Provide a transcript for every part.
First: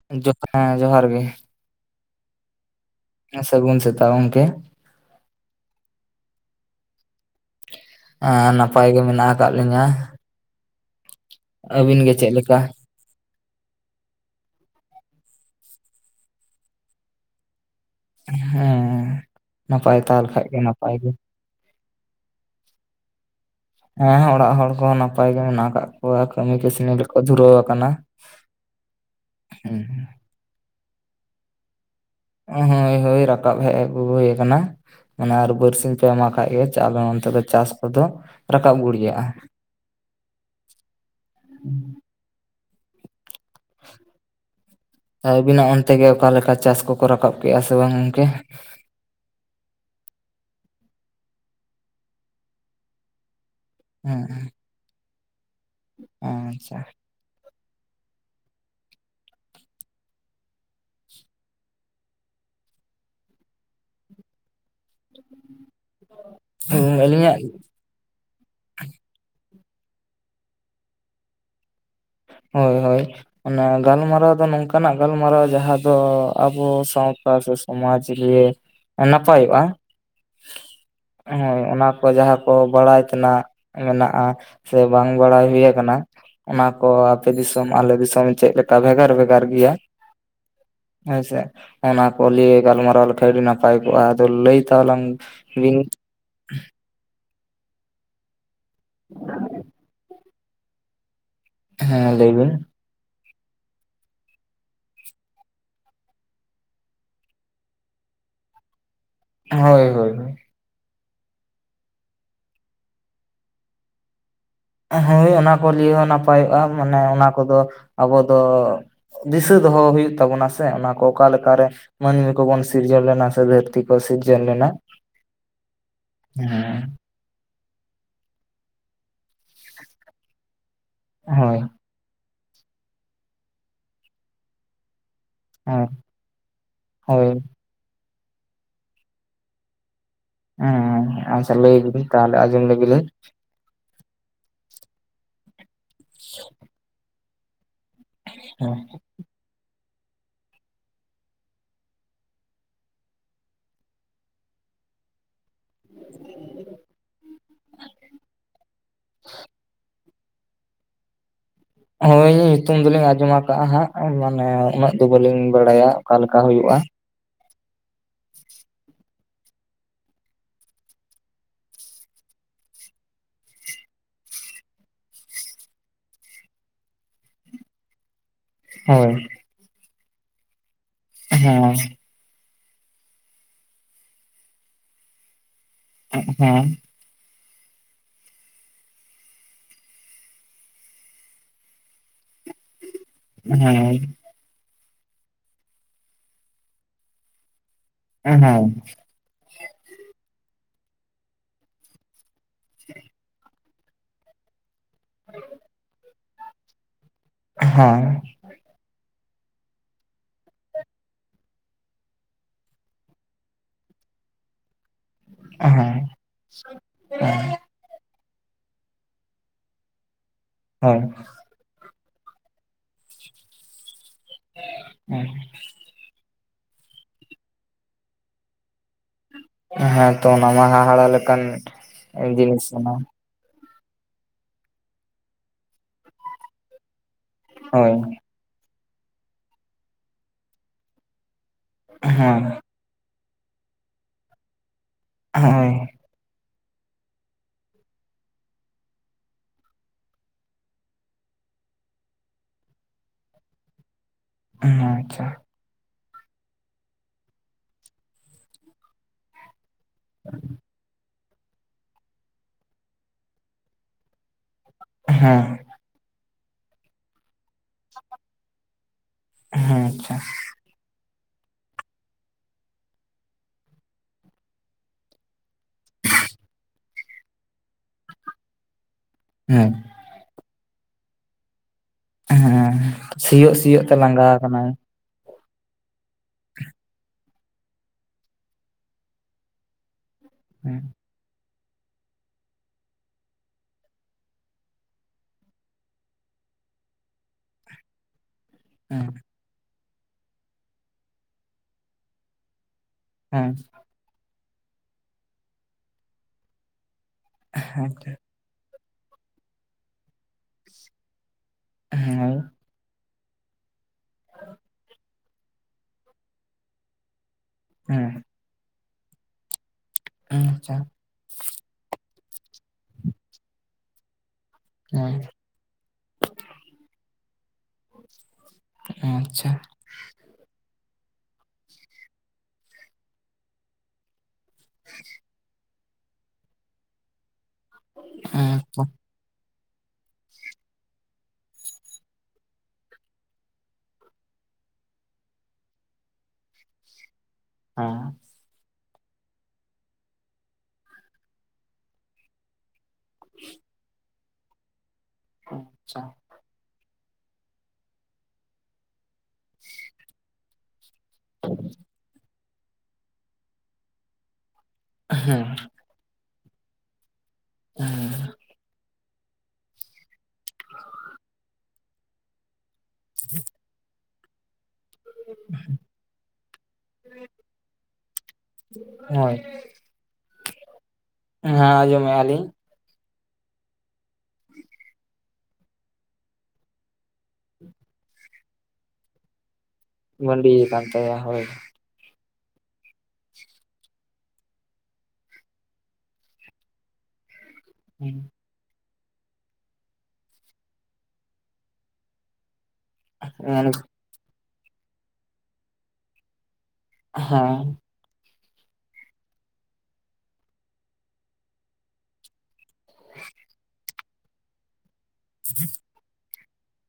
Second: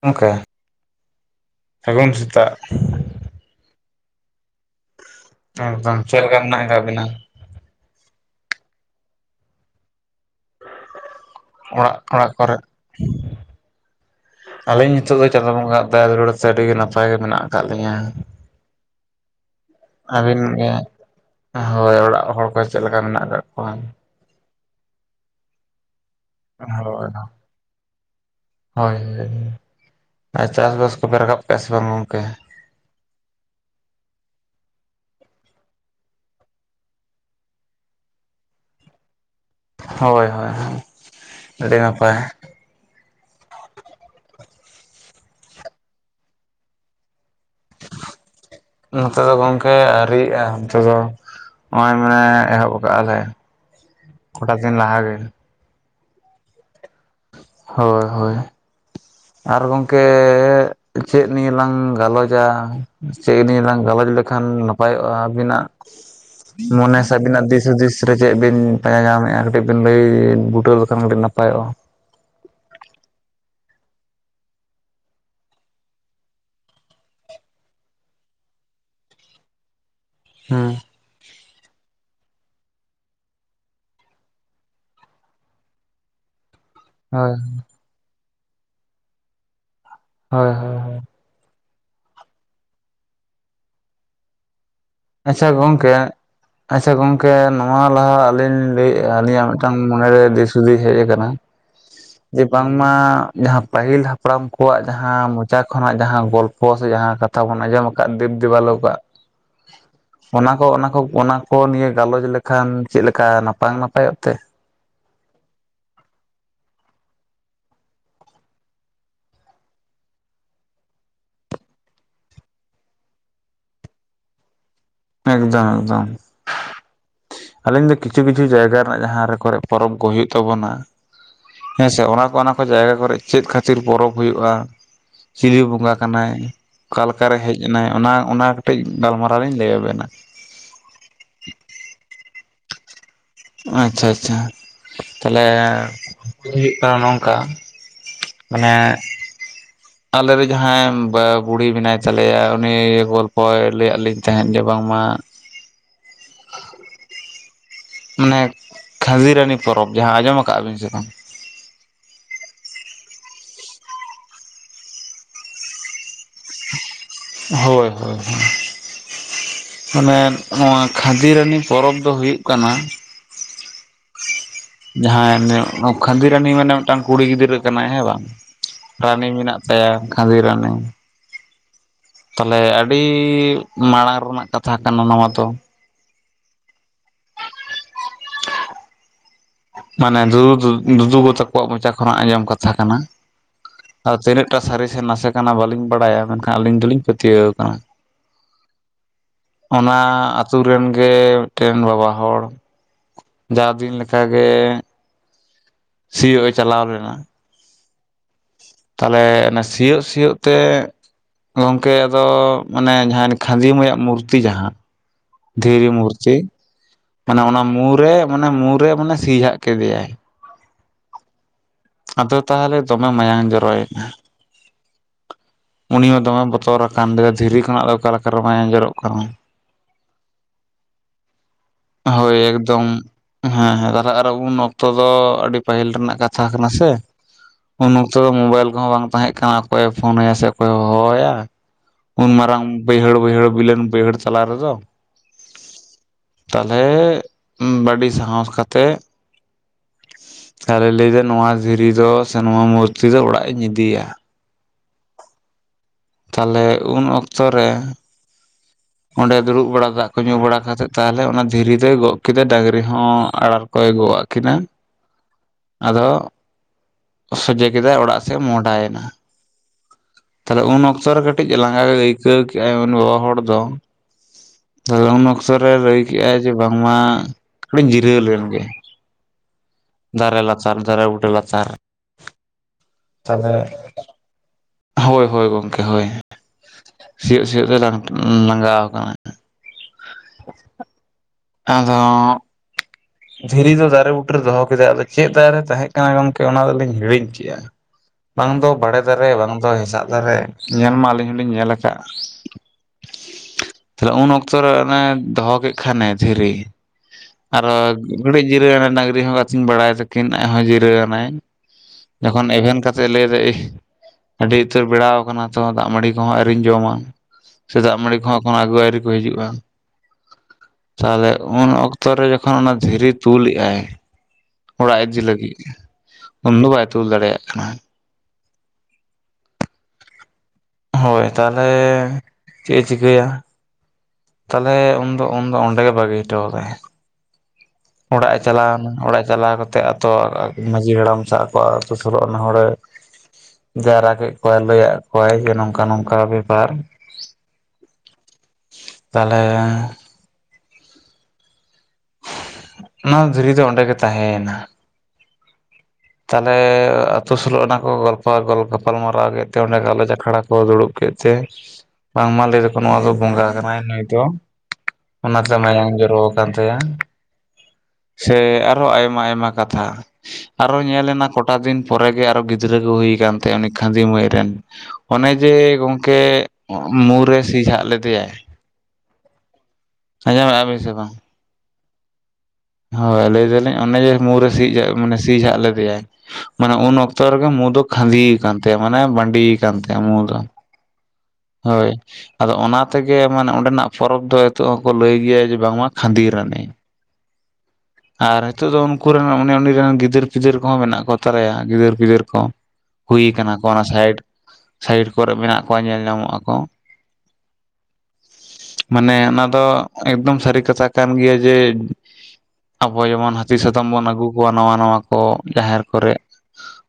ᱜᱚᱝᱠᱮ ᱡᱚᱦᱟᱨ ᱜᱮ᱾ ᱥᱟᱹᱜᱩᱱ ᱥᱮᱛᱟᱜ ᱥᱟᱹᱜᱩᱱ ᱥᱮᱛᱟᱜ ᱜᱚᱢᱠᱮ ᱮᱠᱫᱚᱢ ᱪᱮᱫ ᱞᱮᱠᱟ ᱢᱮᱱᱟᱜ ᱟᱠᱟᱟ ᱵᱤᱱᱟ ᱮᱸ ᱱᱟᱯᱟᱭ ᱜᱮ ᱢᱮᱱᱟᱜ ᱟᱠᱟᱫ ᱞᱤᱧᱟᱹ᱾ ᱚᱲᱟᱜ ᱟᱹᱵᱤᱱ ᱜᱮ ᱚᱲᱟᱜ ᱪᱮᱫ ᱠᱚᱨᱮ ᱞᱮᱠᱟ ᱟᱹᱞᱤᱧ ᱱᱤᱛᱚᱜ ᱫᱚ ᱪᱟᱸᱫᱟ ᱵᱚᱸᱜᱟᱟᱜ ᱦᱟ ᱨᱩᱣᱟᱹᱲ ᱛᱮ ᱟᱹᱰᱤ ᱱᱟᱯᱟᱭ ᱜᱮ ᱢᱮᱱᱟᱜ ᱟᱠᱟᱫ ᱞᱤᱧᱟᱹ᱾ ᱦᱮᱸ ᱱᱟᱯᱟᱭ ᱛᱟᱦᱚᱞᱮᱠᱷᱟᱡ ᱜᱮ ᱱᱟᱯᱟᱭ ᱜᱮ᱾ ᱦᱳᱭ ᱚᱲᱟᱜ ᱦᱚᱲ ᱠᱚ ᱪᱮᱫ ᱞᱮᱠᱟ ᱢᱮᱱᱟᱜ ᱟᱠᱟᱜ ᱠᱚᱣᱟ? ᱦᱮᱸ ᱚᱲᱟᱜ ᱦᱚᱲ ᱠᱚᱦᱚᱸ ᱱᱟᱯᱟᱭ ᱜᱮ ᱢᱮᱱᱟᱜ ᱟᱠᱟᱜ ᱠᱚᱣᱟ᱾ ᱠᱟᱹᱢᱤ ᱠᱟᱥᱱᱤ ᱨᱮᱠᱚ ᱫᱷᱩᱨᱟᱹᱣ ᱟᱠᱟᱱᱟ ᱦᱳᱭ ᱦᱳᱭ ᱦᱮᱸ᱾ ᱟᱨ ᱪᱟᱥᱵᱟᱥ ᱠᱚᱯᱮ ᱨᱟᱠᱟᱵ ᱠᱟᱜᱼᱟ ᱥᱮ ᱵᱟᱝ ᱜᱚᱝᱠᱮ? ᱦᱳᱭ ᱦᱳᱭ ᱨᱟᱠᱟᱵ ᱦᱮᱡ ᱟᱹᱜᱩ ᱦᱩᱭ ᱟᱠᱟᱱᱟ᱾ ᱢᱟᱱᱮ ᱟᱨ ᱵᱟᱨᱥᱤᱧ ᱯᱮ ᱮᱢᱟ ᱠᱷᱟᱡ ᱜᱮ ᱟᱞᱮ ᱚᱱᱛᱮ ᱫᱚ ᱪᱟᱥ ᱠᱚᱫᱚ ᱨᱟᱠᱟᱵ ᱜᱚᱲᱤᱭᱟᱜᱼᱟ᱾ ᱦᱳᱭ ᱦᱳᱭ ᱟᱹᱰᱤ ᱱᱟᱯᱟᱭ ᱟᱹᱵᱤᱱᱟᱜ ᱚᱱᱛᱮ ᱜᱮ ᱚᱠᱟ ᱞᱮᱠᱟ ᱪᱟᱥ ᱠᱚᱠᱚ ᱨᱟᱠᱟᱵ ᱠᱮᱜᱼᱟ ᱥᱮ ᱵᱟᱝ ᱜᱚᱝᱠᱮ? ᱱᱚᱛᱮ ᱫᱚ ᱜᱚᱝᱠᱮ ᱟᱹᱣᱨᱤᱭᱼᱟ ᱱᱚᱛᱮ ᱫᱚ ᱱᱚᱜᱼᱚᱭ ᱢᱟᱱᱮ ᱮᱦᱚᱵ ᱠᱟᱜᱼᱟ ᱞᱮ᱾ ᱦᱮᱸ ᱜᱚᱴᱟ ᱞᱟᱦᱟ ᱜᱮ ᱟᱪᱪᱷᱟ ᱦᱳᱭ ᱦᱳᱭ ᱟᱨ ᱜᱚᱝᱠᱮ ᱪᱮᱫ ᱱᱤᱭᱮ ᱞᱟᱝ ᱜᱟᱞᱚᱪᱟ ᱪᱮᱫ ᱱᱤᱭᱟᱹ ᱞᱟᱝ ᱜᱟᱞᱚᱪ ᱞᱮᱠᱷᱟᱱ ᱱᱟᱯᱟᱭᱚᱜᱼᱟ ᱟᱹᱵᱤᱱᱟᱜ᱾ ᱢᱚᱱᱮ ᱟᱹᱞᱤᱧᱟᱜ ᱥᱟᱵᱤᱱᱟ ᱫᱤᱥ ᱦᱚᱫᱤᱥ ᱪᱮᱫ ᱵᱤᱱ ᱯᱟᱸᱡᱟ ᱧᱟᱢ ᱮᱜᱼᱟ ᱠᱟᱹᱴᱤᱡ ᱵᱤᱱ ᱞᱟᱹᱭ ᱵᱩᱴᱟᱹᱣ ᱞᱮᱠᱷᱟᱱ ᱠᱟᱹᱴᱤᱡ ᱱᱟᱯᱟᱭᱚᱜᱼᱟ᱾ ᱦᱳᱭ ᱦᱳᱭ᱾ ᱚᱱᱮ ᱜᱟᱞᱢᱟᱨᱟᱣ ᱫᱚ ᱱᱚᱝᱠᱟᱱᱟᱜ ᱜᱟᱞᱢᱟᱨᱟᱣ ᱡᱟᱦᱟᱸ ᱫᱚ ᱟᱵᱚ ᱥᱟᱶᱛᱟ ᱥᱮ ᱥᱚᱢᱟᱡᱽ ᱨᱮ ᱱᱟᱯᱟᱭᱚᱜᱼᱟ ᱦᱮᱸ᱾ ᱦᱳᱭ ᱚᱱᱟ ᱠᱚ ᱡᱟᱦᱟᱸ ᱠᱚ ᱵᱟᱲᱟᱭ ᱛᱮᱱᱟᱜ ᱢᱮᱱᱟᱜᱼᱟ, ᱥᱮ ᱵᱟᱝ ᱵᱟᱲᱟᱭ ᱦᱩᱭ ᱟᱠᱟᱱᱟ ᱚᱱᱟ ᱠᱳ ᱟᱯᱮ ᱦᱳᱭ ᱫᱤᱥᱚᱢ ᱟᱞᱮ ᱫᱤᱥᱚᱢ ᱪᱮᱫ ᱞᱮᱠᱟ ᱵᱷᱮᱜᱟᱨ ᱵᱷᱮᱜᱟᱨ ᱜᱮᱭᱟ᱾ ᱦᱳᱭ ᱦᱳᱭ᱾ ᱦᱳᱭᱥᱮ ᱚᱱᱟ ᱠᱚ ᱞᱤᱭᱮ ᱜᱟᱞᱢᱟᱨᱟᱣ ᱞᱮ ᱠᱷᱟᱱ ᱟᱹᱰᱤ ᱱᱟᱯᱟᱭ ᱠᱚᱜᱼᱟ᱾ ᱟᱫᱚ ᱞᱟᱹᱭ ᱛᱞᱟᱝ ᱟᱪᱪᱷᱟ ᱜᱚᱝᱠᱮ, ᱟᱪᱪᱷᱟ ᱜᱚᱝᱠᱮ ᱱᱚᱣᱟ ᱞᱟᱦᱟ ᱟᱹᱞᱤᱧ ᱞᱟᱹᱭᱮᱜᱼᱟ ᱟᱹᱞᱤᱧᱟᱜ ᱢᱤᱫᱴᱟᱝ ᱢᱚᱱᱮᱨᱮ ᱫᱤᱥ ᱦᱩᱫᱤᱥ ᱦᱮᱡ ᱟᱠᱟᱱᱟ᱾ ᱦᱮᱸ ᱞᱟᱹᱭᱵᱤᱱ᱾ ᱢᱟ ᱡᱟᱦᱟᱸ ᱯᱟᱹᱦᱤᱞ ᱦᱟᱯᱲᱟᱢ ᱠᱚᱣᱟᱜ ᱡᱟᱦᱟᱸ ᱢᱚᱪᱟ ᱠᱷᱚᱱᱟᱜ ᱡᱟᱦᱟᱸ ᱜᱚᱞᱯᱷᱚ ᱥᱮ ᱡᱟᱦᱟᱸ ᱠᱟᱛᱷᱟ᱾ ᱛᱷᱟ ᱵᱚᱱ ᱟᱸᱡᱚᱢ ᱟᱠᱟᱫ ᱫᱮᱵ ᱫᱮᱵᱟᱞᱳᱠ ᱟᱜ ᱦᱳᱭ ᱦᱳᱭ᱾ ᱠᱚ ᱚᱱᱟ ᱠᱚ ᱚᱱᱟ ᱠᱚ ᱱᱤᱭᱟᱹᱮ ᱜᱟᱞᱚᱪ ᱞᱮᱠᱷᱟᱱ ᱪᱮᱫ ᱞᱮᱠᱟ ᱱᱟᱯᱟᱭ ᱵᱟᱝ ᱱᱟᱯᱟᱭᱚᱜ ᱛᱮ? ᱦᱳᱭ ᱚᱱᱟ ᱠᱚ ᱞᱤᱭᱮ ᱦᱚᱸ ᱱᱟᱯᱟᱭᱚᱜᱼᱟ ᱢᱟᱱᱮ ᱚᱱᱟ ᱠᱚᱫᱚ ᱟᱵᱚ ᱫᱚ ᱫᱤᱥᱟᱹ ᱫᱚᱦᱚ ᱦᱩᱭᱩᱜ ᱛᱟᱵᱚᱱᱟ ᱥᱮ ᱚᱱᱟ ᱠᱚ ᱚᱠᱟ ᱞᱮᱠᱟᱨᱮ ᱢᱟᱹᱱᱢᱤ ᱠᱚ ᱵᱚᱱ ᱥᱤᱨᱡᱚᱱ ᱞᱮᱱᱟ ᱥᱮ ᱫᱷᱟᱹᱨᱛᱤ ᱠᱚ ᱥᱤᱨᱡᱚᱱ ᱞᱮᱱᱟ᱾ ᱮᱠᱫᱚᱢ ᱮᱠᱫᱚᱢ᱾ ᱦᱮᱸ᱾ ᱟᱞᱤᱧ ᱫᱚ ᱠᱤᱪᱷᱩ ᱠᱤᱪᱷᱩ ᱡᱟᱭᱜᱟ ᱨᱮᱱᱟᱜ ᱡᱟᱦᱟᱸ ᱨᱮ ᱠᱚᱨᱮ ᱯᱚᱨᱚᱵᱽ ᱠᱚ ᱦᱩᱭᱩᱜ ᱛᱟᱵᱚᱱᱟ ᱦᱳᱭ ᱦᱮᱸᱥᱮ ᱚᱱᱟ ᱠᱚ ᱠᱚ ᱡᱟᱭᱜᱟ ᱠᱚᱨᱮ ᱪᱮᱫ ᱠᱷᱟᱹᱛᱤᱨ ᱯᱚᱨᱚᱵᱽ ᱦᱩᱭᱩᱜᱼᱟ? ᱪᱤᱞᱤ ᱦᱳᱭ ᱵᱚᱸᱜᱟ ᱠᱟᱱᱟᱭ ᱚᱠᱟ ᱦᱳᱭ ᱞᱮᱠᱟᱨᱮ ᱦᱮᱡ ᱮᱱᱟᱭ᱾ ᱚᱱᱟ ᱚᱱᱟ ᱠᱟᱹᱴᱤᱡ ᱜᱟᱞᱢᱟᱨᱟᱣ ᱞᱤᱧ ᱞᱟᱹᱭᱟᱵᱮᱱᱟ᱾ ᱦᱮᱸ ᱟᱪᱷᱟ ᱞᱟᱹᱭ ᱞᱮᱵᱤᱱ ᱛᱟᱦᱞᱮ ᱟᱸᱡᱚᱢ ᱞᱮᱜᱮ ᱞᱤᱧ᱾ ᱟᱪᱪᱷᱟ ᱟᱪᱪᱷᱟ ᱛᱟᱦᱞᱮ ᱦᱩᱭᱩᱜ ᱠᱟᱱᱟ ᱱᱚᱝᱠᱟ ᱢᱟᱱᱮ ᱦᱮᱸ ᱟᱞᱮᱨᱮ ᱡᱟᱦᱟᱸᱭ ᱵᱩᱲᱦᱤ ᱢᱮᱱᱟᱭ ᱛᱟᱞᱮᱭᱟ ᱩᱱᱤ ᱜᱚᱞᱯᱚᱭ ᱞᱟᱹᱭᱟᱫ ᱞᱤᱧ ᱛᱟᱦᱮᱸᱫ᱾ ᱡᱮ ᱵᱟᱝᱢᱟ [inaudible] ᱢᱟᱱᱮ ᱠᱷᱟᱹᱫᱤᱨᱟᱱᱤ ᱯᱚᱨᱚᱵᱽ ᱡᱟᱦᱟ ᱟᱡᱚᱢ ᱟᱠᱟᱜ ᱟᱵᱤᱱ ᱥᱮ ᱵᱟᱝ? ᱦᱳᱭ ᱧᱩᱛᱩᱢ ᱫᱚᱞᱤᱧ ᱟᱸᱡᱚᱢ ᱟᱠᱟ ᱦᱟᱸᱜ ᱢᱟᱱᱮ ᱩᱱᱟᱹᱜ ᱫᱚ ᱵᱟᱹᱞᱤᱧ ᱵᱟᱲᱟᱭᱟ ᱚᱠᱟᱞᱮᱠᱟ ᱦᱩᱭᱩᱜᱼᱟ? ᱦᱳᱭ ᱦᱳᱭ ᱦᱳᱭ᱾ ᱢᱟᱱᱮ ᱱᱚᱣᱟ ᱠᱷᱟᱸᱫᱤᱨᱟᱱᱤ ᱯᱚᱨᱚᱵᱽ ᱫᱚ ᱦᱩᱭᱩᱜ ᱠᱟᱱᱟ᱾ ᱡᱟᱦᱟᱭ ᱠᱷᱟᱸᱫᱤ ᱨᱟᱱᱤ ᱢᱟᱱᱮ ᱢᱤᱫᱴᱟᱝ ᱠᱩᱲᱤ ᱜᱤᱫᱽᱨᱟᱹ ᱠᱟᱱᱟᱭ᱾ ᱦᱮᱸ ᱵᱟᱝ ᱦᱳᱭ ᱨᱟᱱᱤ ᱢᱮᱱᱟᱜ ᱛᱟᱭᱟ ᱠᱷᱟᱸᱫᱤ ᱨᱟᱱᱤ᱾ ᱦᱮᱸ᱾ ᱛᱟᱞᱦᱮ ᱟᱹᱰᱤ ᱢᱟᱲᱟᱝ ᱨᱮᱱᱟᱜ ᱠᱟᱛᱷᱟ ᱠᱟᱱᱟ ᱱᱚᱣᱟ ᱫᱚ᱾ ᱮᱜ ᱦᱮᱸ᱾ ᱢᱟᱱᱮ ᱫᱩ ᱫᱩᱫᱩᱜᱚ ᱛᱟᱠᱚᱣᱟᱜ ᱢᱚᱪᱟ ᱠᱷᱚᱱᱟᱜ ᱟᱸᱡᱚᱢ ᱠᱟᱛᱷᱟ ᱠᱟᱱᱟ᱾ ᱦᱮᱸ᱾ ᱟᱨ ᱛᱤᱱᱟᱹᱜ ᱴᱟ ᱥᱟᱨᱤ ᱥᱮ ᱱᱟᱥᱮ ᱠᱟᱱᱟ ᱵᱟᱞᱤᱧ ᱵᱟᱲᱟᱭᱟ᱾ ᱢᱮᱱᱠᱷᱟᱱ ᱟᱹᱞᱤᱧ ᱫᱚᱞᱤᱧ ᱯᱟᱹᱛᱭᱟᱹᱣ ᱠᱟᱱᱟ᱾ ᱦᱮᱸ ᱦᱮᱸ᱾ ᱚᱱᱟ ᱟᱛᱩ ᱨᱮᱱ ᱜᱮ ᱢᱤᱫᱴᱮᱱ ᱵᱟᱵᱟ ᱦᱚᱲ [unintelligible] ᱡᱟᱣ ᱫᱤᱱ ᱞᱮᱠᱟᱜᱮ ᱥᱤᱭᱳᱜ ᱮ ᱪᱟᱞᱟᱣ ᱞᱮᱱᱟ᱾ ᱦᱮᱸ᱾ ᱛᱟᱞᱦᱮ ᱥᱤᱭᱳᱜ ᱥᱤᱭᱳᱜ ᱛᱮ ᱜᱚᱝᱠᱮ ᱟᱫᱚ ᱢᱟᱱᱮ ᱡᱟᱦᱟᱭ ᱩᱱᱤ ᱠᱷᱟᱸᱫᱤ ᱢᱟᱹᱭ ᱟᱜ ᱢᱩᱨᱛᱤ ᱡᱟᱦᱟ ᱫᱷᱤᱨᱤ ᱢᱩᱨᱛᱤ ᱦᱮᱸ ᱢᱟᱱᱮ ᱚᱱᱟ ᱢᱩᱨᱮ ᱢᱟᱱᱮ ᱢᱩᱨᱮ ᱢᱟᱱᱮ ᱥᱤ ᱡᱷᱟᱜ ᱠᱮᱫᱮᱭᱟᱭ [unintelligible] ᱟᱫᱚ ᱛᱟᱦᱚᱞᱮ ᱫᱚᱢᱮ ᱢᱟᱭᱟᱝ ᱡᱚᱨᱚᱭ ᱱᱟ ᱦᱮᱸ ᱩᱱᱤ ᱢᱟ ᱫᱚᱢᱮ ᱵᱚᱛᱚᱨ ᱠᱟᱱ ᱞᱮᱫᱟ ᱫᱷᱤᱨᱤ ᱠᱷᱚᱱᱟᱜ ᱫᱚ ᱚᱠᱟ ᱞᱮᱠᱟ ᱨᱮ ᱵᱟᱭᱟᱝ ᱡᱚᱨᱚᱜ ᱠᱟᱱᱟ ᱦᱮᱸ ᱛᱚ ᱚᱱᱟᱢᱟ ᱦᱟᱦᱟᱲᱟ ᱞᱮᱠᱟᱱ ᱦᱳᱭ ᱡᱤᱱᱤᱥ ᱠᱟᱱᱟ ᱮᱠᱫᱚᱢ ᱦᱮᱸ ᱦᱮᱸ ᱟᱨᱚ ᱩᱱ ᱚᱠᱛᱚ ᱫᱚ ᱟᱹᱰᱤ ᱯᱟᱹᱦᱤᱞ ᱨᱮᱱᱟᱜ ᱠᱟᱛᱷᱟ ᱠᱟᱱᱟ ᱥᱮ ᱩᱱ ᱦᱳᱭ ᱚᱠᱛᱚ ᱫᱚ ᱢᱳᱵᱟᱭᱤᱞ ᱠᱚᱦᱚᱸ ᱵᱟᱝ ᱛᱟᱦᱮᱸ ᱠᱟᱱᱟ ᱚᱠᱚᱭᱮ ᱯᱷᱳᱱ ᱟᱭᱟ ᱥᱮ ᱚᱠᱚᱭᱮ ᱦᱚᱦᱚᱣᱟᱭᱟ ᱩᱱ ᱦᱮᱸ ᱢᱟᱨᱟᱝ ᱵᱟᱹᱭᱦᱟᱹᱲ ᱵᱟᱹᱭᱦᱟᱹᱲ ᱵᱤᱞᱟᱹᱱ ᱵᱟᱹᱭᱦᱟᱹᱲ ᱛᱟᱞᱟ ᱨᱮᱫᱚ [unintelligible] ᱛᱟᱦᱞᱮ ᱟᱹᱰᱤ ᱥᱟᱦᱚᱥ ᱠᱟᱛᱮᱜ ᱛᱟᱦᱞᱮ ᱞᱟᱹᱭᱫᱟ ᱱᱚᱣᱟ ᱫᱷᱤᱨᱤ ᱫᱚ ᱥᱮ ᱱᱚᱣᱟ ᱢᱩᱨᱛᱤ ᱫᱚ ᱚᱲᱟᱜ ᱤᱧ ᱤᱫᱤᱭᱟ ᱟᱪᱪᱷᱟ ᱛᱟᱦᱞᱮ ᱩᱱ ᱚᱠᱛᱚ ᱨᱮ ᱚᱸᱰᱮ ᱫᱩᱲᱩᱵ ᱵᱟᱲᱟ ᱫᱟᱜ ᱠᱚ ᱧᱩ ᱵᱟᱲᱟ ᱠᱟᱛᱮᱜ ᱛᱟᱦᱚᱞᱮ ᱚᱱᱟ ᱫᱷᱤᱨᱤ ᱫᱚᱭ ᱜᱚᱜ ᱠᱮᱫᱟ ᱰᱟᱝᱨᱤ ᱦᱚᱸ ᱟᱲᱟᱨ ᱠᱚᱭ ᱜᱚᱜ ᱟᱜ ᱠᱤᱱᱟ ᱦᱮᱸ ᱟᱫᱚ ᱥᱚᱡᱷᱮ ᱠᱮᱫᱟᱭ ᱚᱲᱟᱜ ᱥᱮᱫ ᱢᱚᱦᱰᱟᱭᱮᱱᱟ ᱦᱮᱸ ᱟᱪᱪᱷᱟ ᱛᱟᱦᱞᱮ ᱩᱱ ᱚᱠᱛᱚ ᱨᱮ ᱠᱟ- ᱴᱤᱡ ᱞᱟᱸᱜᱟ ᱜᱮ ᱟᱹᱭᱠᱟᱹᱣ ᱠᱮᱜᱟᱭ ᱩᱱ ᱵᱟᱵᱟ ᱦᱚᱲ ᱫᱚ ᱛᱟᱞᱦᱮ ᱚᱠᱛᱚ ᱨᱮ ᱞᱟᱹᱭ ᱠᱮᱜᱟᱭ ᱡᱮ ᱵᱟᱝᱢᱟ ᱡᱤᱨᱟᱹᱣ ᱞᱮᱱ ᱜᱮ ᱦᱮᱸ ᱫᱟᱨᱮ ᱞᱟᱛᱟᱨ ᱫᱟᱨᱮ ᱵᱩᱴᱟᱹ ᱞᱟᱛᱟᱨ ᱨᱮ ᱦᱮᱸ ᱥᱤᱭᱳᱜ ᱥᱤᱭᱳᱜ ᱛᱮ ᱞᱟᱸᱜᱟ ᱠᱟᱱᱟᱭ ᱦᱳᱭ ᱦᱳᱭ ᱜᱚᱝᱠᱮ ᱦᱳᱭ ᱥᱤᱭᱳᱜ ᱥᱤᱭᱳᱜ ᱛᱮ ᱞᱟᱸᱜᱟᱣ ᱠᱟᱱᱟᱭ ᱦᱮᱸ ᱟᱫᱚ ᱫᱷᱤᱨᱤ ᱫᱚ ᱫᱟᱨᱮ ᱵᱩᱴᱟᱹᱨᱮ ᱫᱚᱦᱚ ᱠᱮᱫᱟᱭ ᱟᱫᱚ ᱪᱮᱫ ᱫᱟᱨᱮ ᱨᱮ ᱛᱟᱦᱮᱸ ᱠᱟᱱᱟ ᱜᱚᱢᱠᱮ ᱚᱱᱟ ᱫᱚᱞᱤᱧ ᱦᱤᱲᱤᱧ ᱠᱮᱜᱼᱟ᱾ ᱵᱟᱝ ᱫᱚ ᱵᱟᱲᱮ ᱦᱮᱸ ᱫᱟᱨᱮ ᱵᱟᱝ ᱫᱚ ᱦᱮᱸᱥᱟᱜ ᱫᱟᱨᱮ ᱧᱮᱞ ᱢᱟ ᱟᱹᱞᱤᱧ ᱦᱚᱞᱤᱧ ᱧᱮᱞ ᱟᱠᱟᱟᱜᱼᱟ᱾ ᱦᱮᱸ ᱛᱟ ᱩᱱ ᱚᱠᱛᱚ ᱨᱮ ᱚᱱᱮ ᱫᱚᱦᱚ ᱠᱮ ᱠᱷᱟᱱᱮ ᱫᱷᱤᱨᱤ᱾ ᱟᱨᱚ ᱟᱪᱪᱷᱟ ᱜᱟᱴᱤᱡ ᱡᱤᱨᱟᱹᱣᱮᱱᱟᱭ ᱰᱟᱝᱨᱤ ᱦᱚᱸ ᱟᱹᱛᱤᱧ ᱵᱟᱲᱟᱭ ᱛᱟᱹᱠᱤᱱ ᱟᱡᱦᱚᱸ ᱡᱤᱨᱟᱹᱣᱱᱟᱭ᱾ ᱦᱳᱭ ᱡᱚᱠᱷᱚᱱ ᱮᱵᱷᱮᱱ ᱠᱟᱛ ᱞᱟᱹᱭ ᱫᱟᱭ ᱤᱦ ᱟᱹᱰᱤ ᱩᱛᱟᱹᱨ ᱵᱮᱲᱟᱣ ᱟᱠᱟᱱᱟ ᱛᱚ ᱫᱟᱜ ᱢᱟᱹᱲᱤ ᱠᱚᱦᱚᱸ ᱟᱣᱨᱤᱧ ᱡᱚᱢᱟ᱾ ᱥᱮ ᱫᱟᱜ ᱦᱮᱸ ᱢᱹᱰᱤ ᱠᱚᱦᱚᱸ ᱮᱠᱷᱚᱱ ᱟᱹᱜᱩ ᱟᱣᱨᱤ ᱠᱚ ᱦᱤᱡᱩᱜᱼᱟ᱾ ᱟᱪᱪᱷᱟ ᱛᱟᱦᱚᱞᱮ ᱩᱱ ᱚᱠᱛᱚ ᱨᱮ ᱡᱚᱠᱷᱚᱱ ᱚᱱᱟ ᱫᱷᱤᱨᱤ ᱛᱩᱞᱮᱜᱼᱟᱭ᱾ ᱚᱲᱟᱜ ᱦᱳᱭ ᱤᱫᱤ ᱞᱟᱹᱜᱤᱫ ᱩᱱ ᱫᱚ ᱵᱟᱭ ᱛᱩᱞ ᱫᱟᱲᱮᱭᱟᱜ ᱠᱟᱱᱟ᱾ ᱟᱪᱪᱷᱟ ᱦᱳᱭ ᱛᱟᱦᱚᱞᱮ ᱪᱮᱫ ᱮ ᱪᱤᱠᱟᱹᱭᱟ᱾ ᱛᱟᱦᱚᱞᱮ ᱩᱱᱫᱚ ᱩᱱᱫᱚ ᱚᱸᱰᱮᱜᱮ ᱵᱟᱹᱜᱤ ᱦᱚᱴᱚᱣᱟᱫᱟᱭ᱾ ᱚᱲᱟᱜ ᱮ ᱦᱮᱸ ᱪᱟᱞᱟᱣ ᱮᱱᱟ ᱚᱲᱟᱜ ᱪᱟᱞᱟᱣ ᱠᱟᱛᱮᱜ ᱟᱛᱚ ᱢᱟᱺᱡᱷᱤ ᱦᱟᱲᱟᱢ ᱥᱟᱣ ᱟᱠᱚ ᱟᱹᱛᱩ ᱥᱳᱞᱳ ᱟᱱᱟ ᱦᱚᱲᱮ᱾ ᱡᱟᱣᱨᱟ ᱠᱮᱫ ᱠᱚᱣᱟᱭ ᱞᱟᱹᱭᱟᱫ ᱠᱚᱣᱟᱭ ᱡᱮ ᱱᱚᱝᱠᱟ ᱱᱚᱝᱠᱟ ᱵᱮᱯᱟᱨ᱾ ᱦᱮᱸ ᱛᱟᱦᱚᱞᱮ ᱚᱱᱟ ᱫᱷᱤᱨᱤ ᱫᱚ ᱚᱸᱰᱮ ᱜᱮ ᱛᱟᱦᱮᱸᱭᱮᱱᱟ᱾ ᱟᱪᱪᱷᱟ ᱛᱟᱦᱚᱞᱮ ᱟᱛᱳ ᱥᱳᱞᱳ ᱚᱱᱟ ᱠᱚ ᱜᱚᱞᱯᱚ ᱟ ᱜᱚᱞᱯᱚ᱾ ᱜᱟᱞᱢᱟᱨᱟᱣ ᱠᱮᱫ ᱛᱮ ᱚᱸᱰᱮ ᱜᱟᱞᱚᱪ ᱟᱠᱷᱲᱟ ᱠᱚ ᱫᱩᱲᱩᱵ ᱠᱮᱫ ᱛᱮ ᱵᱟᱝᱢᱟ ᱞᱟᱹᱭ ᱫᱟᱠᱚ᱾ ᱱᱚᱣᱟ ᱫᱚ ᱵᱚᱸᱜᱟ ᱠᱟᱱᱟᱭ ᱱᱩᱭ ᱫᱚ ᱦᱮᱸ ᱚᱱᱟᱛᱮ ᱢᱟᱭᱟᱝ ᱡᱚᱨᱚ ᱟᱠᱟᱱ ᱛᱟᱭᱟ ᱦᱮᱸ ᱥᱮ ᱟᱨᱦᱚᱸ ᱟᱭᱢᱟ ᱟᱭᱢᱟ ᱠᱟᱛᱷᱟ ᱟᱨᱚ ᱧᱮᱞ ᱮᱱᱟ ᱠᱚᱴᱟ ᱫᱤᱱ ᱯᱚᱨᱮ ᱜᱮ ᱟᱨᱚ ᱜᱤᱫᱽᱨᱟᱹ ᱠᱚ ᱦᱩᱭ ᱟᱠᱟᱱ ᱛᱟᱭᱟ ᱩᱱᱤ ᱠᱷᱟᱫᱤ ᱢᱟᱹᱭ ᱨᱮᱱ ᱚᱱᱮ ᱡᱮ ᱜᱚᱝᱠᱮ ᱢᱩᱨᱮ ᱥᱤᱡᱷᱟᱜ ᱞᱮᱫᱮᱭᱟᱭ ᱦᱳᱭ ᱟᱸᱡᱚᱢᱮ ᱟᱵᱤᱱ ᱥᱮ ᱵᱟᱝ ᱦᱮᱸ ᱟᱸᱡᱚᱢᱮᱜ ᱟᱞᱤᱧ᱾ ᱦᱳᱭ ᱞᱟᱹᱭ ᱫᱟᱞᱤᱧ ᱚᱱᱮ ᱡᱮ ᱢᱩᱨᱮ ᱥᱤᱡᱷᱟᱜ ᱢᱟᱱᱮ ᱥᱤᱡᱷᱟᱜ ᱞᱮᱫᱮᱭᱟᱭ᱾ ᱢᱟᱱᱮ ᱩᱱ ᱚᱠᱛᱚ ᱨᱮᱜᱮ ᱢᱩᱸ ᱫᱚ ᱠᱷᱟᱸᱫᱤ ᱟᱠᱟᱱ ᱛᱟᱭᱟ ᱢᱟᱱᱮ ᱵᱟᱺᱰᱤ᱾ ᱠᱟᱱᱛᱮ [unintelligible] ᱵᱟᱺᱰᱤ ᱟ᱾ᱠᱟᱱ ᱛᱟᱭᱟ ᱦᱳᱭ᱾ ᱦᱳᱭ ᱟᱫᱚ ᱚᱱᱟ ᱛᱮᱜᱮ ᱢᱟᱱᱮ ᱚᱸᱰᱮᱱᱟᱜ ᱯᱚᱨᱚᱵᱽ ᱫᱚ ᱱᱤᱛᱚᱜ ᱦᱚᱸᱠᱚ ᱞᱟᱹᱭ ᱜᱮᱭᱟ ᱡᱮ ᱵᱟᱝᱢᱟ ᱠᱷᱟᱺᱫᱤᱨᱟᱱᱤ᱾ [inaudible] ᱟᱨ ᱱᱤᱛᱚᱜ ᱫᱚ ᱩᱱᱠᱩᱨᱮᱱ ᱚᱱᱮ ᱩᱱᱤ ᱨᱮᱱ ᱜᱤᱫᱟᱹᱨ ᱯᱤᱫᱟᱹᱨ ᱠᱚᱦᱚᱸ ᱢᱮᱱᱟᱜ ᱠᱚᱛᱟᱞᱮᱭᱟ ᱜᱤᱫᱟᱹᱨ ᱯᱤᱫᱟᱹᱨ ᱠᱚ᱾ ᱦᱩᱭ ᱠᱟᱱᱟ ᱠᱚ ᱚᱱᱟ ᱥᱟᱭᱤᱰ ᱥᱟᱭᱤᱰ ᱠᱚᱨᱮ ᱢᱮᱱᱟᱜ ᱠᱚᱣᱟ ᱧᱮᱞ ᱧᱟᱢᱚᱜ ᱟᱠᱚ᱾ ᱦᱮᱸ ᱢᱟᱱᱮ ᱚᱱᱟ ᱫᱚ ᱮᱠᱫᱚᱢ ᱥᱟᱹᱨᱤ ᱠᱟᱛᱷᱟ ᱠᱟᱱ ᱜᱮᱭᱟ ᱡᱮ᱾ ᱟᱵᱚ ᱡᱮᱢᱚᱱ ᱦᱟᱹᱛᱤ ᱥᱟᱫᱚᱢ ᱵᱚᱱ ᱟᱹᱜᱩ ᱠᱚᱣᱟ ᱱᱟᱣᱟ ᱱᱟᱣᱟ᱾ ᱠᱚ ᱡᱟᱦᱮᱨ ᱠᱚᱨᱮ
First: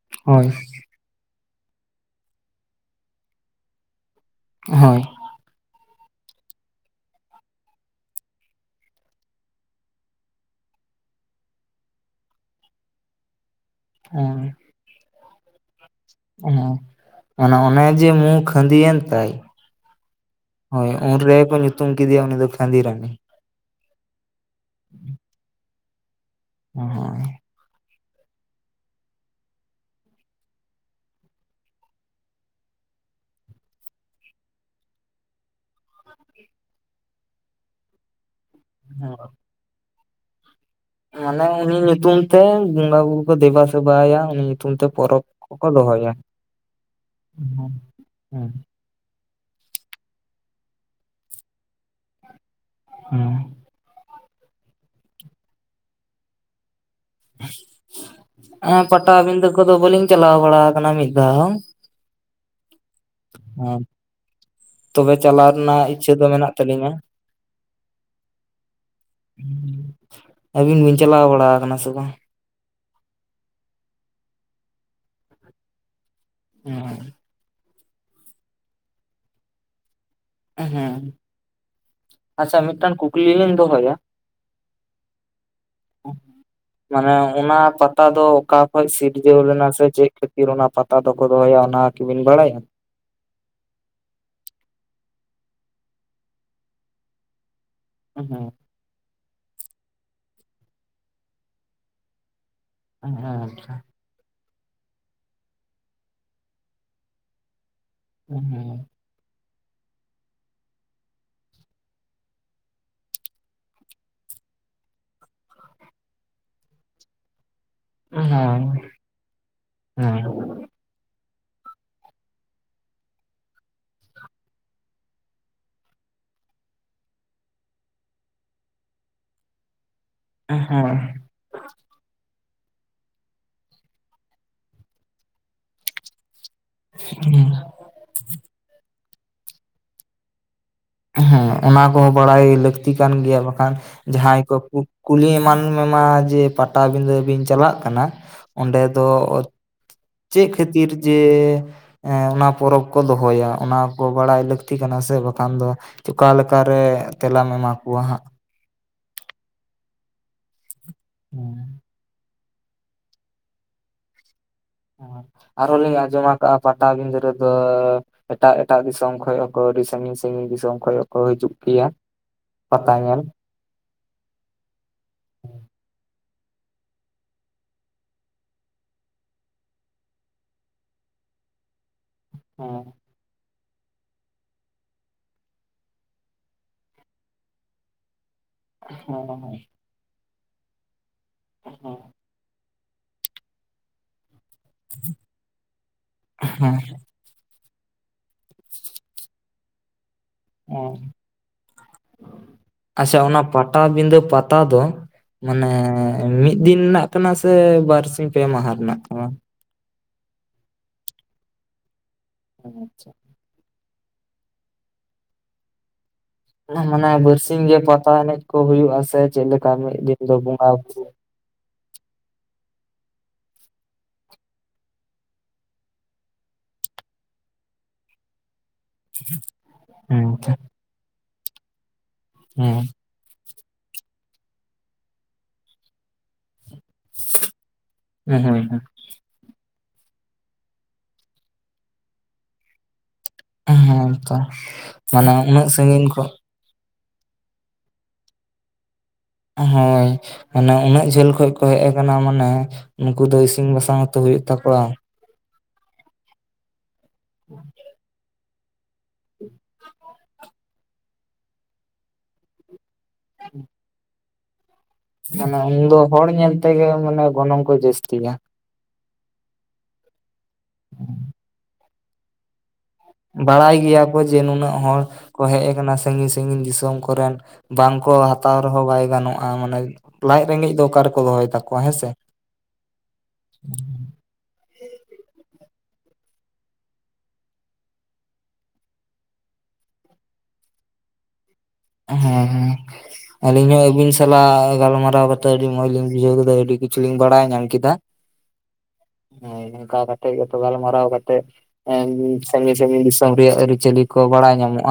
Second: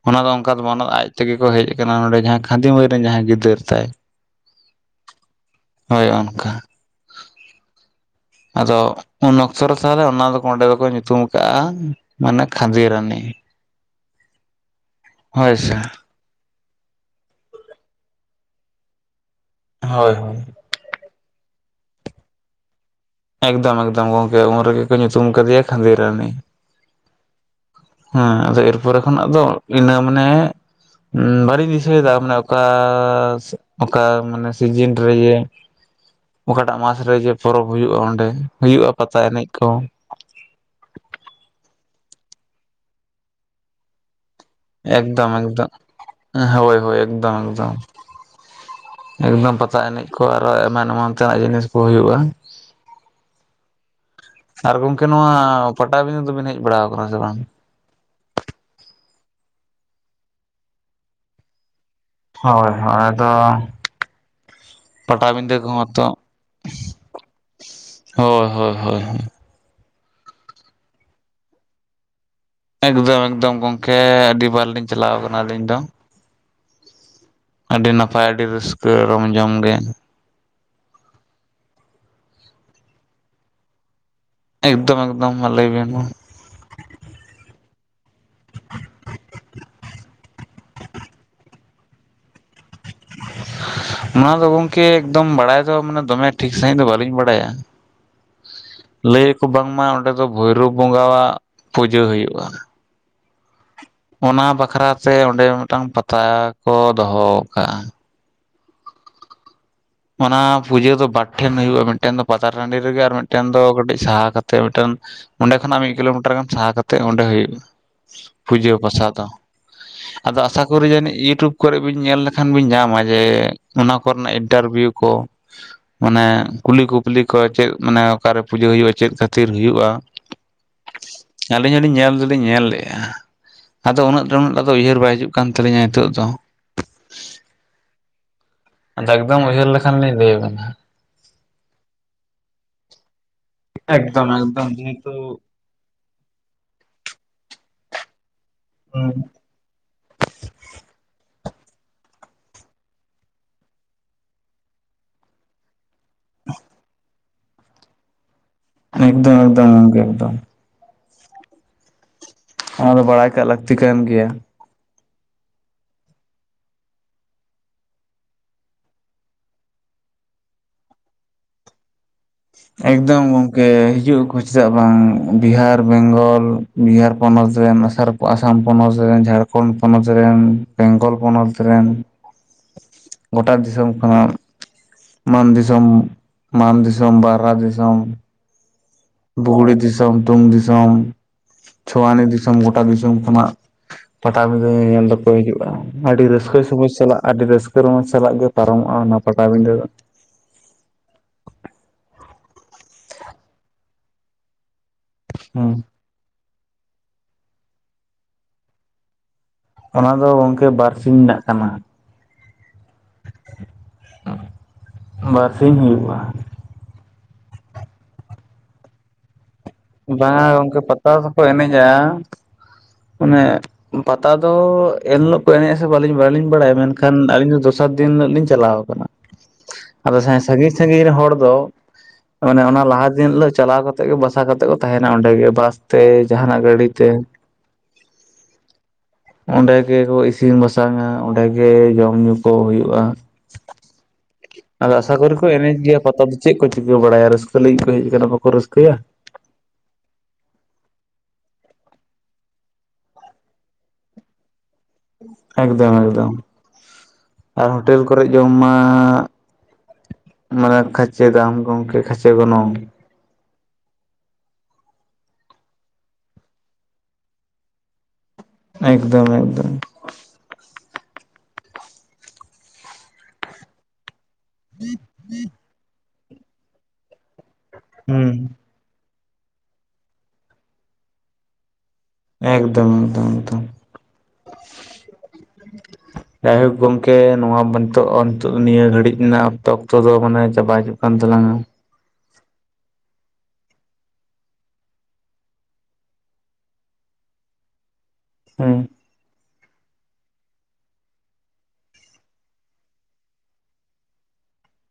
ᱚᱱᱟ ᱫᱚ ᱦᱳᱭ ᱚᱱᱠᱟ ᱫᱚ ᱵᱟᱝ ᱚᱱᱟᱫᱚ᱾ ᱛᱮᱜᱮ ᱠᱚ ᱦᱮᱡ ᱟᱠᱟᱱᱟ ᱱᱚᱰᱮ ᱡᱟᱦᱟᱸᱭ ᱠᱷᱟᱺᱫᱤ ᱢᱟᱹᱭ ᱨᱮᱱ ᱡᱟᱦᱟᱸᱭ ᱜᱤᱫᱟᱹᱨ ᱛᱟᱭ᱾ ᱦᱳᱭ ᱦᱳᱭ ᱚᱱᱠᱟ᱾ ᱟᱫᱚ ᱩᱱ ᱚᱠᱛᱚ ᱨᱮ ᱛᱟᱦᱚᱞᱮ ᱚᱱᱟ ᱫᱚ ᱚᱸᱰᱮ ᱫᱚᱠᱚ ᱧᱩᱛᱩᱢ ᱟᱠᱟᱜᱼᱟ ᱢᱟᱱᱮ ᱠᱷᱟᱺᱫᱤ ᱨᱟᱱᱤ᱾ ᱟᱦᱸ [unintelligible] ᱦᱳᱭ ᱥᱮ ᱚᱱ ᱚᱱᱮ ᱡᱮ ᱢᱩ ᱠᱷᱟᱺᱫᱤᱭᱮᱱ ᱛᱟᱭ ᱦᱳᱭ ᱦᱳᱭ ᱦᱳᱭ ᱩᱱ ᱨᱮᱜᱮ ᱠᱚ ᱧᱩᱛᱩᱢ ᱠᱮᱫᱮᱭᱟ ᱩᱱᱤ ᱫᱚ ᱠᱷᱟᱺᱫᱤ ᱨᱟᱱᱤ ᱮᱠᱫᱚᱢ ᱮᱠᱫᱚᱢ ᱜᱚᱝᱠᱮ ᱩᱱ ᱨᱮᱜᱮ ᱠᱚ ᱧᱩᱛᱩᱢ ᱠᱟᱫᱮᱭᱟ ᱠᱷᱟᱺᱫᱤ ᱨᱟᱱᱤ ᱦᱩᱸ ᱦᱮᱸ ᱟᱫᱚ ᱮᱨᱯᱚᱨᱮ ᱠᱷᱚᱱᱟᱜ ᱫᱚ ᱤᱱᱟᱹ ᱢᱟᱱᱮ ᱵᱟᱹᱞᱤᱧ ᱫᱤᱥᱟᱹᱭᱮᱫᱟ ᱢᱟᱱᱮ ᱚᱠᱟᱻ ᱥᱮᱜ ᱚᱠᱟ ᱢᱟᱱᱮ ᱥᱤᱡᱤᱱ ᱨᱮ ᱤᱭᱟᱹ ᱚᱠᱟᱴᱟᱜ ᱢᱟᱥ ᱨᱮ ᱡᱮ ᱯᱚᱨᱚᱵᱽ ᱦᱩᱭᱩᱜᱼᱟ ᱚᱸᱰᱮ ᱦᱩᱭᱩᱜᱼᱟ ᱯᱟᱛᱟ ᱮᱱᱮᱡ ᱠᱚ ᱢᱟᱱᱮ ᱩᱱᱤ ᱧᱩᱛᱩᱢ ᱛᱮ ᱵᱚᱸᱜᱟ ᱵᱩᱨᱩ ᱠᱚ ᱫᱮᱵᱟ ᱥᱮᱵᱟᱭᱟ ᱩᱱᱤ ᱧᱩ ᱮᱠᱫᱚᱢ ᱮᱠᱫᱚᱢ ᱦᱳᱭ ᱦᱳᱭ ᱮᱠᱫᱚᱢ ᱮᱠᱫᱚᱢ ᱦᱮᱸ ᱮᱠᱫᱚᱢ ᱯᱟᱛᱟ ᱮᱱᱮᱡ ᱠᱚ ᱟᱨᱚ ᱮᱢᱟᱱ ᱮᱢᱟᱱ ᱛᱮᱱᱟᱜ ᱡᱤᱱᱤᱥ ᱠᱚ ᱦᱩᱭᱩᱜᱼᱟ ᱦᱩᱸ ᱟᱨ ᱜᱚᱝᱠᱮ ᱱᱚᱶᱟ ᱯᱟᱴᱟᱵᱤᱸᱫᱟᱹ ᱫᱚᱵᱤᱱ ᱦᱮᱡ ᱵᱟᱲᱟᱣ ᱠᱟᱱᱟ ᱥᱮ ᱵᱟᱝ ᱩᱸ ᱯᱟᱴᱟᱵᱤᱸᱫᱟᱹ ᱠᱚᱫᱚ ᱵᱟᱹᱞᱤᱧ ᱪᱟᱞᱟᱣ ᱵᱟᱲᱟ ᱠᱟᱱᱟ ᱢᱤᱫ ᱫᱷᱟᱣ ᱦᱚᱸ ᱦᱳᱭ ᱦᱳᱭ ᱫᱚᱻ ᱦᱚᱸ ᱛᱚᱵᱮ ᱪᱟᱞᱟᱣ ᱯᱟᱴᱟᱵᱤᱸᱫᱟᱹ ᱨᱮᱱᱟᱜ ᱠᱚᱦᱚᱸ ᱤᱪᱪᱷᱟᱹ ᱛᱚᱜ ᱫᱚ ᱢᱮᱱᱟᱜ ᱛᱟᱹᱞᱤᱧᱟ ᱼᱼ ᱦᱳᱭ ᱦᱳᱭ ᱦᱳᱭ ᱟᱹᱵᱤᱱ ᱵᱤᱱ ᱪᱟᱞᱟᱣ ᱵᱟᱲᱟ ᱠᱟᱱᱟ ᱥᱮ ᱵᱟᱝ ᱮᱠᱫᱚᱢ ᱮᱠᱫᱚᱢ ᱜᱚᱝᱠᱮ ᱟᱹᱰᱤᱵᱟᱨ ᱞᱤᱧ ᱪᱟᱞᱟᱣ ᱠᱟᱱᱟ ᱟᱹᱞᱤᱧ ᱫᱚ ᱦᱩᱸ ᱟᱹᱰᱤ ᱱᱟᱯᱟᱭ ᱟᱹᱰᱤ ᱨᱟᱹᱥᱠᱟᱹ ᱨᱚᱢᱼᱡᱚᱢ ᱜᱮ ᱦᱩᱸ ᱟᱪᱪᱷᱟ ᱢᱤᱫᱴᱟᱱ ᱠᱩᱠᱞᱤ ᱞᱤᱧ ᱫᱚᱦᱚᱭᱟ ᱮᱠᱫᱚᱢ ᱮᱠᱫᱚᱢ ᱢᱟ ᱞᱟᱹᱭ ᱵᱮᱱ ᱢᱟ ᱢᱟᱱᱮ ᱚᱱᱟ ᱯᱟᱛᱟ ᱫᱚ ᱚᱠᱟ ᱠᱷᱚᱡ ᱥᱤᱨᱡᱟᱹᱣ ᱞᱮᱱᱟ ᱥᱮ ᱪᱮᱫ ᱠᱷᱟᱹᱛᱤᱨ ᱚᱱᱟ ᱯᱟᱛ ᱛᱟ ᱫᱚᱠᱚ ᱫᱚᱦᱚᱭᱟ ᱚᱱᱟ ᱠᱤᱵᱤᱱ ᱵᱟᱲᱟᱭᱟ? ᱚᱱᱟ ᱫᱚ ᱜᱚᱝᱠᱮ ᱮᱠᱫᱚᱢ ᱵᱟᱲᱟᱭ ᱫᱚ ᱢᱟᱱᱮ ᱫᱚᱢᱮ ᱴᱷᱤᱠ ᱥᱟᱺᱦᱤᱡ ᱫᱚ ᱵᱟᱹᱞᱤᱧ ᱵᱟᱲᱟᱭᱟ ᱾ ᱦᱩᱜ ᱦᱩᱸ ᱾ ᱞᱟᱹᱭ ᱟᱠᱚ ᱵᱟᱝᱢᱟ ᱚᱸᱰᱮ ᱫᱚ ᱵᱷᱳᱭᱨᱳᱵ ᱵᱚᱸᱜᱟᱣᱟᱜ ᱯᱩᱡᱟᱹ ᱦᱩᱭᱩᱜᱼᱟ ᱾ ᱦᱮᱸ ᱟᱪᱪᱷᱟ ᱾ ᱚᱱᱟ ᱵᱟᱠᱷᱨᱟᱛᱮ ᱚᱸᱰᱮ ᱢᱤᱫᱴᱟᱝ ᱯᱟᱛᱟ ᱠᱚ ᱫᱚᱦᱚ ᱠᱟᱜᱼᱟ ᱾ [unintelligible] ᱚᱱᱟ ᱯᱩᱡᱟᱹ ᱫᱚ ᱵᱟᱨ ᱴᱷᱮᱱ ᱦᱩᱭᱩᱜᱼᱟ ᱢᱤᱫᱴᱮᱱ ᱫᱚ ᱯᱟᱛᱟ ᱴᱟᱺᱰᱤ ᱨᱮᱜᱮ ᱟᱨ ᱢᱤᱫᱴᱮᱱ ᱫᱚ ᱠᱟᱹᱴᱤᱡ ᱥᱟᱦᱟ ᱠᱟᱛᱮᱫ ᱢᱤᱫᱴᱮᱱ ᱚᱸᱰᱮ ᱠᱷᱚᱱᱟᱜ ᱢᱤᱫ ᱠᱤᱞᱳᱢᱤᱴᱟᱨ ᱜᱟᱱ ᱥᱟᱦᱟ ᱠᱟᱛᱮᱜ ᱚᱸᱰᱮ ᱦᱩᱭᱩᱜᱼᱟ ᱾ ᱦᱮᱸ ᱯᱩᱡᱟᱹ ᱯᱟᱥᱟ ᱫᱚ ᱟᱫᱚ ᱟᱥᱟ ᱠᱚᱨᱮ ᱡᱟᱹᱱᱤᱡ ᱤᱭᱩᱴᱩᱵᱽ ᱠᱚᱨᱮ ᱵᱤᱱ ᱧᱮᱞ ᱞᱮᱠᱷᱟᱱ ᱵᱤᱱ ᱧᱟᱢᱟ ᱡᱮ ᱚᱱᱟ ᱠᱚᱨᱮᱱᱟᱜ ᱤᱱᱴᱟᱨᱵᱷᱤᱭᱩ ᱠᱚ ᱢᱟᱱᱮ ᱠᱩᱞᱤ ᱠᱩᱯᱞᱤ ᱠᱚ ᱪᱮᱫ ᱢᱟᱱᱮ ᱚᱠᱟᱨᱮ ᱯᱩᱡᱟᱹ ᱦᱩᱭᱩᱜᱼᱟ ᱪᱮᱫ ᱠᱷᱟᱹᱛᱤᱨ ᱦᱩᱭᱩᱜᱼᱟ ᱚᱸ ᱦᱮᱸ ᱟᱹᱞᱤᱧ ᱦᱚᱸᱞᱤᱧ ᱧᱮᱞ ᱫᱚᱞᱤᱧ ᱧᱮᱞ ᱞᱮᱜᱼᱟ ᱾ ᱟᱫᱚ ᱩᱱᱟᱹᱜ ᱩᱱᱟᱹᱜ ᱴᱟ ᱫᱚ ᱩᱭᱦᱟᱹᱨ ᱵᱟᱭ ᱦᱤᱡᱩᱜ ᱠᱟᱱ ᱛᱟᱹᱞᱤᱧᱟ ᱱᱤᱛᱚᱜ ᱫᱚ ᱦᱩᱸ ᱾ ᱟᱫᱚ ᱮᱠᱫᱚᱢ ᱩᱭᱦᱟᱹᱨ ᱞᱮᱠᱷᱟᱱ ᱞᱤᱧ ᱞᱟᱹᱭ ᱟᱵᱤᱱᱟ ᱾ ᱦᱮᱸ ᱚᱱᱟ ᱠᱚᱦᱚᱸ ᱵᱟᱲᱟᱭ ᱞᱟᱹᱠᱛᱤ ᱠᱟᱱ ᱜᱮᱭᱟ ᱵᱟᱠᱷᱟᱱ ᱮᱠᱫᱚᱢ ᱡᱟᱦᱟᱸᱭ ᱠᱚ ᱮᱠᱫᱚᱢ ᱠᱩᱠ ᱡᱮᱦᱮᱛᱩ ᱠᱩᱞᱤ ᱮᱢᱟᱱ ᱢᱮᱱᱟ ᱡᱮ ᱯᱟᱴᱟᱵᱤᱫᱟᱹ ᱵᱤᱱ ᱪᱟᱞᱟᱜ ᱠᱟᱱᱟ ᱚᱸᱰᱮ ᱫᱚ ᱪᱮᱜ ᱠᱷᱟᱹᱛᱤᱨ ᱡᱮ ᱮᱸ ᱚᱱᱟ ᱯᱚᱨᱚᱵᱽ ᱠᱚ ᱫᱚᱦᱚᱭᱟ ᱚᱱᱟ ᱠᱚ ᱵᱟᱲᱟᱭ ᱞᱟᱹᱠᱛᱤ ᱠᱟᱱᱟ ᱥᱮ ᱵᱟᱠᱷᱟᱱ ᱫᱚ ᱚᱠᱟ ᱞᱮᱠᱟᱨ ᱨᱮ ᱛᱮᱞᱟᱢ ᱮᱢᱟ ᱠᱚᱣᱟ ᱦᱟᱸᱜ ᱮᱠᱫᱚᱢ ᱮᱠᱫᱚᱢ ᱜᱚᱝᱠᱮ ᱮᱠᱫᱚᱢ ᱾ ᱦᱩᱸ ᱾ ᱚᱱᱟ ᱫᱚ ᱵᱟᱲᱟᱭ ᱠᱟᱜ ᱞᱟᱹᱠᱛᱤ ᱠᱟᱱ ᱜᱮᱭᱟ ᱾ ᱟᱨ ᱦᱚᱸᱞᱤᱧ ᱟᱸᱡᱚᱢ ᱠᱟᱜᱼᱟ ᱯᱟᱴᱟᱵᱤᱫᱟᱹ ᱨᱮᱫᱚ ᱮᱴᱟᱜ ᱮᱴᱟᱜ ᱫᱤᱥᱚᱢ ᱠᱷᱚᱡᱽ ᱦᱚᱸ ᱠᱚ ᱟᱹᱰᱤ ᱥᱟᱺᱜᱤᱧ ᱥᱟᱺᱜᱤᱧ ᱫᱤᱥᱚᱢ ᱠᱷᱚᱡᱽ ᱦᱚᱸ ᱠᱚ ᱦᱤᱡᱩᱜ ᱜᱮᱭᱟ ᱾ ᱮᱠᱫᱚᱢ [unintelligible] ᱜᱮ ᱦᱤᱡᱩᱜ ᱟᱠᱚ ᱪᱮᱫᱟᱜ ᱵᱟᱝ ᱵᱤᱦᱟᱨ ᱵᱮᱝᱜᱚᱞ ᱵᱤᱦᱟᱨ ᱯᱚᱱᱚᱛ ᱨᱮᱱ [unintelligible] ᱟᱥᱟᱢ ᱯᱚᱱᱚᱛ ᱨᱮᱱ, ᱡᱷᱟᱠᱷᱚᱸᱱᱰ ᱯᱚᱱᱚᱛ ᱨᱮᱱ, ᱵᱮᱝᱜᱚᱞ ᱯᱚᱱᱚᱛ ᱨᱮᱱ, ᱦᱩᱸ ᱾ ᱜᱚᱴᱟ ᱫᱤᱥᱚᱢ ᱠᱷᱚᱱᱟᱜ ᱢᱟᱱ ᱫᱤᱥᱚᱢ, ᱢᱟᱱ ᱫᱤᱥᱚᱢ, ᱵᱟᱨᱦᱟ ᱫᱤᱥᱚᱢ, ᱵᱩᱜᱲᱤ ᱫᱤᱥᱚᱢ, ᱛᱩᱝ ᱫᱤᱥᱚᱢ, ᱪᱷᱳᱣᱟᱱᱤ ᱫᱤᱥᱚᱢ, ᱜᱚᱴᱟ ᱫᱤᱥᱚᱢ ᱠᱷᱚᱱᱟᱜ ᱯᱟᱴᱟᱵᱤᱫᱟᱹ ᱧᱮᱧᱮᱞ ᱫᱚᱯᱮ ᱦᱤᱡᱩᱜᱼᱟ, ᱟᱹᱰᱤ ᱨᱟᱹᱥᱠᱟᱹ ᱥᱩᱵᱩᱫ ᱥᱟᱞᱟᱜᱼᱟ ᱾ ᱟᱹᱰᱤ ᱨᱟᱹᱥᱠᱟᱹ ᱨᱚᱢᱚᱡᱽ ᱥᱟᱞᱟᱜ ᱜᱮ ᱯᱟᱨᱚᱢᱚᱜᱼᱟ ᱚᱱᱟ ᱯᱟᱴᱟᱵᱤᱫᱟᱹ ᱫᱚ ᱚᱸ ᱟᱪᱪᱷᱟ ᱚᱱᱟ ᱯᱟᱴᱟᱵᱤᱫᱟᱹ ᱯᱟᱛᱟ ᱫᱚ ᱢᱟᱱᱮ ᱦᱮᱸ ᱢᱤᱫ ᱫᱤᱱ ᱨᱮᱱᱟᱜ ᱠᱟᱱᱟ ᱥᱮ ᱵᱟᱨ ᱥᱤᱧ ᱯᱮ ᱢᱟᱦᱟ ᱨᱮᱱᱟᱜ ᱠᱟᱱᱟ? ᱚᱱᱟ ᱫᱚ ᱜᱚᱝᱠᱮ ᱵᱟᱨ ᱥᱤᱧ‌‌ ᱨᱮᱱᱟᱜ ᱠᱟᱱᱟ ᱾ ᱚᱸ ᱟᱪᱪᱷᱟ ᱾ [inaudible] ᱵᱟᱨ ᱥᱤᱧ ᱦᱩᱭᱩᱜᱼᱟ ᱾ ᱚᱱᱟ ᱢᱟᱱᱮ ᱵᱟᱨ ᱥᱤᱧ ᱜᱮ ᱯᱟᱛᱟ ᱮᱱᱮᱡ ᱠᱚ ᱦᱩᱭᱩᱜᱼᱟ ᱥᱮ ᱪᱮᱫ ᱞᱮᱠ ᱵᱟᱝ-ᱟ ᱜᱚᱝᱠᱮ ᱯᱟᱛᱟ ᱦᱚᱠᱚ ᱮᱱᱮᱡᱟ ᱚᱱᱮ ᱯᱟᱛᱟ ᱫᱚ ᱮᱱᱞᱳᱜ ᱠᱚ ᱮᱱᱮᱡᱼᱟ ᱥᱮ ᱵᱟᱹᱞᱤᱧ ᱵᱟᱲᱟᱭᱼᱟ ᱢᱮᱱᱠᱷᱟᱱ ᱟᱹᱞᱤᱧ ᱫᱚᱥᱟᱨ ᱫᱤᱱ ᱦᱤᱞᱳ ᱞᱤᱧ ᱪᱟᱞᱟᱣ ᱟᱫᱚ ᱦᱮᱸ ᱛᱚ ᱥᱟᱺᱜᱤᱧ ᱥᱟᱺᱜᱤᱧ ᱨᱮᱱ ᱦᱚᱲ ᱫᱚ ᱢᱟᱱᱮ ᱚᱱᱟ ᱞᱟᱦᱟ ᱩᱱ ᱦᱤᱞᱳᱜ ᱪᱟᱞᱟᱣ ᱠᱟᱛᱮ ᱜᱮ ᱵᱟᱥᱟ ᱠᱟᱛᱮ ᱠᱚ ᱛᱟᱸᱦᱮᱱᱟ ᱚᱸᱰᱮ ᱜᱮ ᱵᱟᱥ ᱛᱮ ᱡᱟᱦᱟᱱᱼᱟᱜ ᱜᱟᱹᱲᱤ ᱛᱮ, ᱦᱮᱸ ᱦᱮᱸ ᱚᱸᱰᱮ ᱜᱮᱠᱚ ᱤᱥᱤᱱ ᱵᱟᱥᱟᱝᱼᱟ ᱚᱸᱰᱮ ᱜᱮ ᱡᱚᱢ ᱧᱩ ᱠᱚ ᱦᱳᱭᱳᱜᱼᱟ ᱾ ᱦᱮᱸ ᱛᱚ ᱟᱫᱚ ᱟᱸᱥᱟ ᱢᱟᱱᱮ ᱠᱚᱨᱮ ᱠᱚ ᱩᱱᱟᱹᱜ ᱮᱱᱮᱡ ᱜᱮᱭᱟ ᱥᱟᱺᱜᱤᱧ ᱠᱷᱚᱱ ᱯᱟᱛᱟ ᱫᱚ ᱪᱮᱫ ᱠᱚ ᱪᱤᱠᱟᱹ ᱵᱟᱲᱟᱭᱼᱟ ᱨᱟᱹᱥᱠᱟᱹ ᱞᱟᱹᱜᱤᱫ ᱠᱚ ᱦᱮᱡ ᱟᱠᱟᱱᱟ ᱵᱟᱠᱚ ᱨᱟᱹᱥᱠᱟᱹᱭᱟ ᱾ ᱦᱳᱭ ᱾ ᱚᱱᱮ ᱩᱱᱟᱹᱜ ᱡᱷᱟᱹᱞ ᱠᱷᱚᱡᱽ ᱠᱚ ᱦᱮᱡ ᱟᱠᱟᱱᱟ ᱢᱟᱱᱮ ᱩᱱᱩᱠᱩ ᱫᱚ ᱤᱥᱤᱱ ᱵᱟᱥᱟᱝ ᱦᱚᱛᱚ ᱦᱳᱭᱳᱜ ᱛᱟᱠᱚᱣᱟ ᱾ ᱮᱠᱫᱚᱢ ᱮᱠᱫᱚᱢ ᱟᱨ ᱦᱳᱴᱮᱞ ᱠᱚᱨᱮ ᱡᱚᱢ ᱢᱟ ᱦᱟᱸᱜ ᱢᱟᱱᱮ ᱠᱷᱟᱪᱮ ᱫᱟᱢ ᱜᱚᱝᱠᱮ ᱠᱷᱟᱪᱮ ᱜᱚᱱᱚᱝ [unintelligible] ᱢᱟᱱᱮ ᱩᱱ ᱫᱚ ᱦᱚᱲ ᱧᱮᱞ ᱛᱮᱜᱮ ᱢᱟᱱᱮ ᱜᱚᱱᱚᱝ ᱠᱚ ᱡᱟᱹᱥᱛᱤᱭᱼᱟ ᱮᱠᱫᱚᱢ ᱮᱠᱫᱚᱢ [inaudible] ᱵᱟᱲᱟᱭ ᱜᱮᱭᱟ ᱠᱚ ᱡᱮ ᱱᱩᱱᱟᱹᱜ ᱦᱚᱲ ᱠᱚ ᱦᱮᱡ ᱟᱠᱟᱱᱟ ᱥᱟᱺᱜᱤᱧ ᱥᱟᱺᱜᱤᱧ ᱫᱤᱥᱚᱢ ᱠᱚ ᱨᱮᱱ ᱵᱟᱝ ᱠᱚ ᱦᱩᱸ ᱦᱟᱛᱟᱣ ᱨᱮ ᱦᱚᱸ ᱵᱟᱭ ᱜᱟᱱᱚᱜᱼᱟ ᱢᱟᱱᱮ ᱞᱟᱡ ᱨᱮᱸᱜᱮᱡ ᱫᱚ ᱚᱠᱟ ᱨᱮ ᱠᱚ ᱫᱚᱦᱚᱭ ᱛᱟᱠᱚᱣᱟ ᱦᱮᱸ ᱥᱮ ᱮᱠᱫᱚᱢ ᱮᱠᱫᱚᱢ ᱮᱠᱫᱚᱢ ᱡᱟᱭ ᱦᱳᱠ ᱜᱚᱝᱠᱮ ᱱᱚᱣᱟ ᱱᱤᱛᱳᱜ [unintelligible] ᱱᱤᱭᱟᱹ ᱜᱷᱟᱹᱲᱤᱡ ᱨᱮᱱᱟᱜ ᱚᱠᱛᱚ ᱚᱠᱛᱚ ᱫᱚ ᱢᱟᱱᱮ ᱪᱟᱵᱟ ᱦᱤᱡᱩᱜ ᱠᱟᱱ ᱛᱟᱞᱟᱝ-ᱟ [unintelligible] ᱟᱹᱞᱤᱧ ᱦᱚᱸ ᱟᱹᱵᱤᱱ ᱥᱟᱞᱟᱜ ᱜᱟᱞᱢᱟᱨᱟᱣ ᱠᱟᱛᱮ ᱟᱹᱰᱤ ᱢᱚᱸᱡᱽ ᱞᱤᱧ ᱵᱩᱡᱷᱟᱹᱣ ᱠᱮᱫᱟ ᱟᱹᱰᱤ ᱠᱤᱪᱷᱩ ᱞᱤᱧ ᱵᱟᱲᱟᱭ ᱧᱟᱢ ᱠᱮᱫᱟ᱾ ᱦᱩᱸ ᱦᱳᱭ ᱤᱱᱠᱟ ᱠᱟᱛᱮᱜ ᱜᱮ ᱛᱚ ᱜᱟᱞᱢᱟᱨᱟᱣ ᱠᱟᱛᱮᱫ [unintelligible] ᱥᱟᱺᱜᱤᱧ ᱥᱟᱺᱜᱤᱧ ᱫᱤᱥᱚᱢ ᱨᱮᱭᱟᱜ ᱟᱹᱨᱤ ᱪᱟᱹᱞᱤ ᱠᱚ ᱵᱟᱲᱟᱭ ᱧᱟᱢᱚᱜᱼᱟ᱾